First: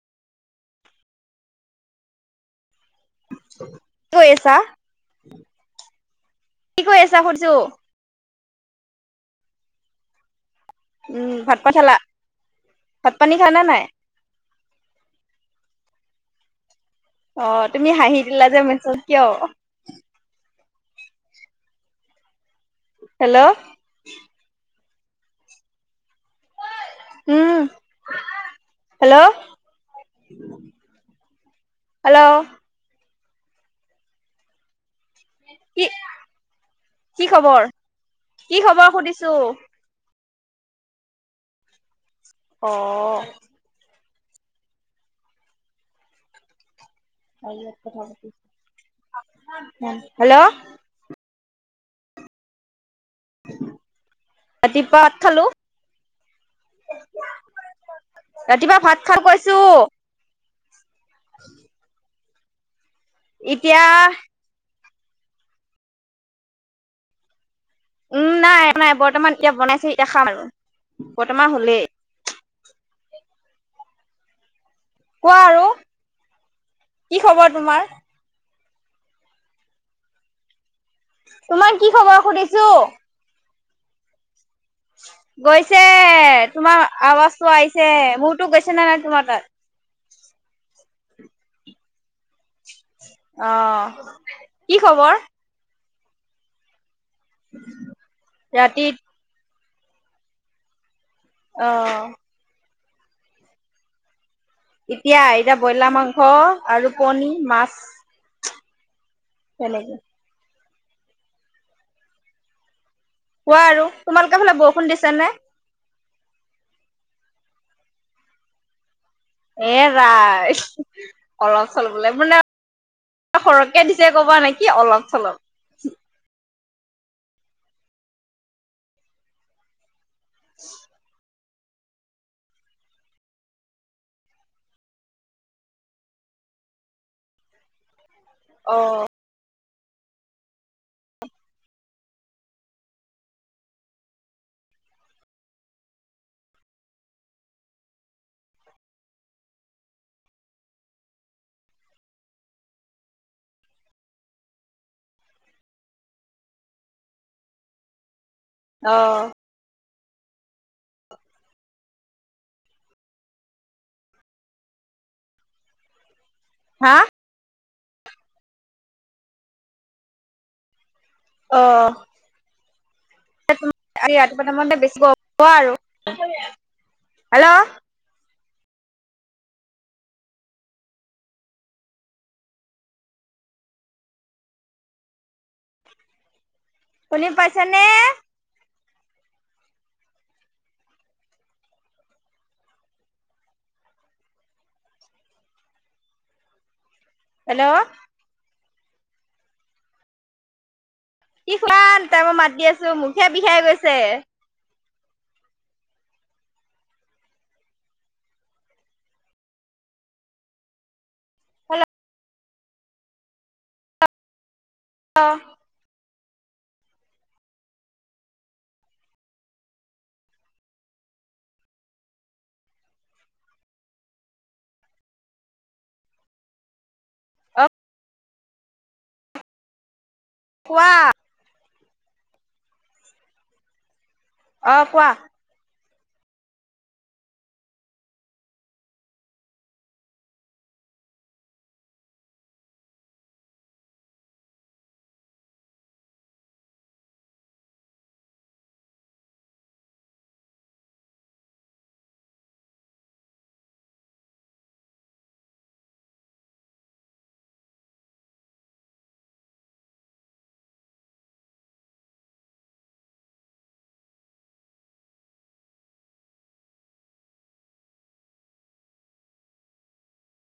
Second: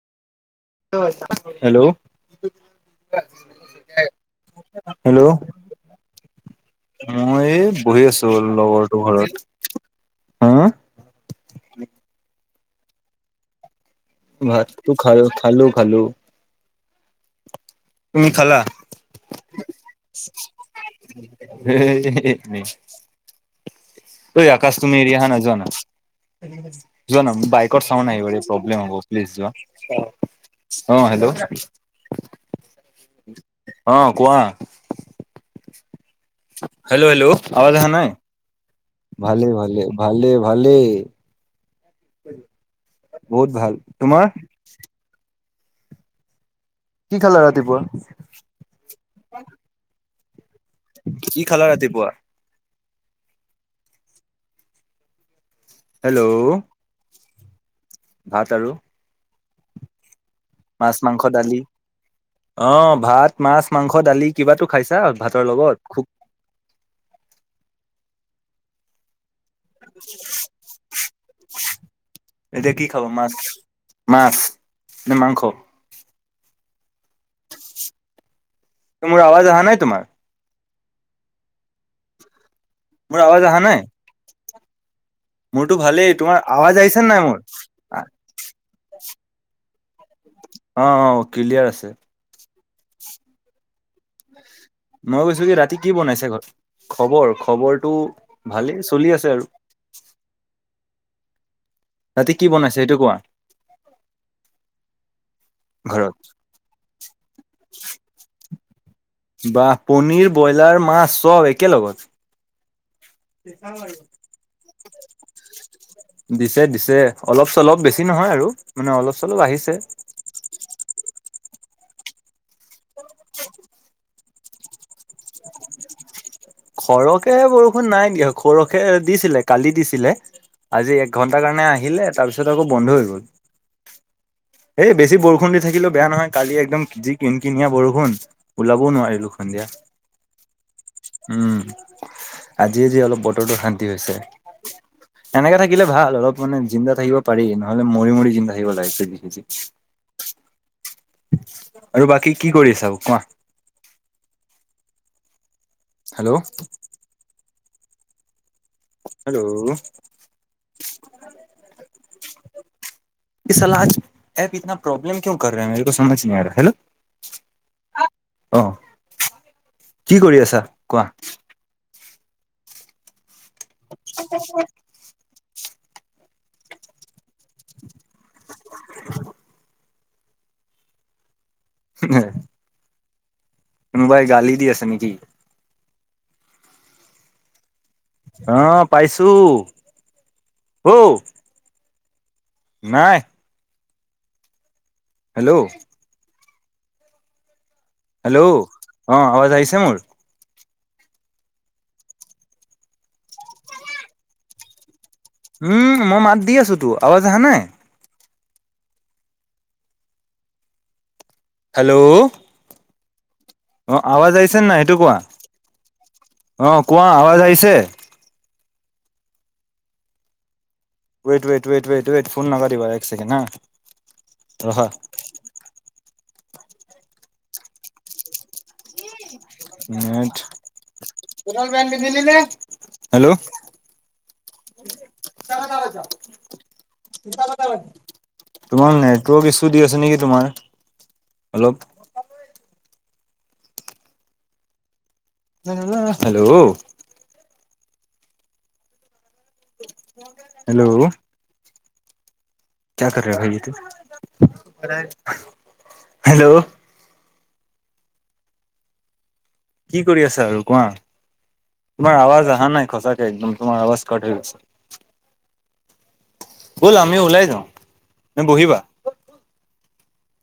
Hello. কি কৰি আছা? হেল্ল' কি কৰি আছা সুধিছো? মই বহি আছো লগৰটোৰ ঘৰত, হা। উম ভাত পা খালা? ভাত-পানী খালা নে নাই? ভাতটো খালো, খালো, খালো। অ, তুমি হাঁহি দিলা যে মাজত কিয়? [unintelligible] হেল্ল' এই আকাশ তুমি এৰি আহানা যোৱানা। যোৱানা উম, বাইকৰ চাউণ্ড আহিব ৰে। প্ৰব্লেম হ'ব হেল্ল' প্লিজ যোৱা, অ হেল্ল'। হেল্ল' অ কোৱা। কি হেল্ল', কি হেল্ল' খবৰ? আৱাজ আহা নাই, কি খবৰ সুধিছো? ভালেই ভালেই। ভালে, ভালে। অ', বহুত ভাল, তোমাৰ? কি খালা ৰাতিপুৱা [unintelligible] হেল্ল' কি খালা ৰাতিপুৱা? ৰাতিপুৱা ভাত খালো। হেল্লও। ৰাতিপুৱা ভাত খাল কৈছো। মাছ, মাংস, দালি। অ ভাত, মাছ, এতিয়া মাংস, দালি। কিবাটো খাইছা ভাতৰ লগত? খুক উম নাই, নাই বৰ্তমান এতিয়া বনাইছেহে এতিয়া খাম আৰু বৰ্তমান হ'লেই। এতিয়া কি খাবা? মাছ, মাছ? নে কোৱা মাংস আৰু কি খবৰ তোমাৰ? ত মোৰ আৱাজ আহা নাই তোমাৰ? তোমাৰ কি খবৰ সুধিছো। মোৰ আৱাজ আহা নাই? মোৰতো গৈছে, ভালেই আৱাজ তোমাৰ আহিছে নাই মোৰ আৱাজটো আহিছে। মোৰটো গৈছে নে নাই তোমাৰ তাত? অ, অ কিলিয়াৰ আছে। অ। কি খবৰ মই কৈছো কি ৰাতি কি বনাইছে ঘৰত? খবৰ, খবৰটো ভালেই ৰাতিত চলি আছে আৰু। অ। ৰাতি কি বনাইছে সেইটো কোৱা। এতিয়া, এতিয়া ব্ৰইলাৰ ঘৰত মাংস আৰু পণী, মাছ। বাহঃ তেনেকে পনীৰ, ব্ৰইলাৰ, মাছ চব একেলগত। কোৱা আৰু তোমালোকৰ ফালে বৰষুণ দিছে নে? দিছে, দিছে, অলপ-চলপ বেছি নহয় আৰু। মানে অলপ চলপ আ এৰাই অলপ চলিব বোলে। মানে সৰহকে দিছে ক'ব নোৱাৰে কি অলপ-চলপ? সৰহকে বৰষুণ নাই দিয়া। সৰহকে দিছিলে কালি দিছিলে আজি একঘণ টাৰ কাৰণে আহিলে তাৰপিছত আকৌ বন্ধ হৈ গ'ল। এ বেছি বৰষুণ দি থাকিলেও বেয়া নহয়। কালি একদম যি কিন-কিনিয়া বৰষুণ। ওলাবও অ', নোৱাৰিলো সন্ধিয়া। উম আজিয়ে যি অলপ বতৰটো শান্তি হৈছে। এনেকে থাকিলে ভাল অলপ মানে জিন্দা থাকিব পাৰি, নহ'লে মৰি মৰি জিন্দা থাকিব লাগে। আৰু বাকী কি কৰি আছা কোৱা। হেল্ল' অ। হেল্লও। ই চালা আজ এপ ইতনা প্ৰব্লেম কিও কৰ ৰহা হে? মেৰেক' চমজ নেহি আ ৰহা। হেল্ল। হা? আহ, কি কৰি আছা কোৱা? অ', ৰাতিপ তামতে বেছি গৰম আৰু হেল্ল', হ [unintelligible] কোনবাই গালী দিয় আছে নে কি? শুনি পাইছা নে? অ, পাইছো হও, নাই। হেল্ল', হেল্ল', হেল্ল' অ, আৱাজ আহিছে মোৰ? কি খুৱান তাই মই মাত দি আছো মুখেই বিষাই গৈছে। উম, মই মাত দি আছো তো আৱাজ অহা নাই? হেল্ল', অ, আৱাজ আহিছে নে নাই, সেইটো কোৱা অ, কোৱা আৱাজ আহিছে? ৱেইট-ৱেইট-ৱেইট-ৱেইট-ৱেইট ফোন নকৰিব এক ছেকেণ্ড হা ৰখা। অ', মোঠ। [unintelligible] কোৱা? হেল্ল', অঁ, কোৱা? মিছা কথা কৈছ মিছা কথা কৈছ। তোমাক নেটৱৰ্ক ইছো দি আছে নেকি? তোমাৰ অলপ। হেল্ল', হেল্ল', ক্যা কৰ ৰহে হো ভাই এইটো হেল্ল', কি কৰি আছা আৰু কোৱা? তোমাৰ আৱাজ অহা নাই সঁচাকে একদম তোমাৰ আৱাজ কাট হৈ গৈছে। ব'ল আমি ওলাই যাওঁ নে বহিবা?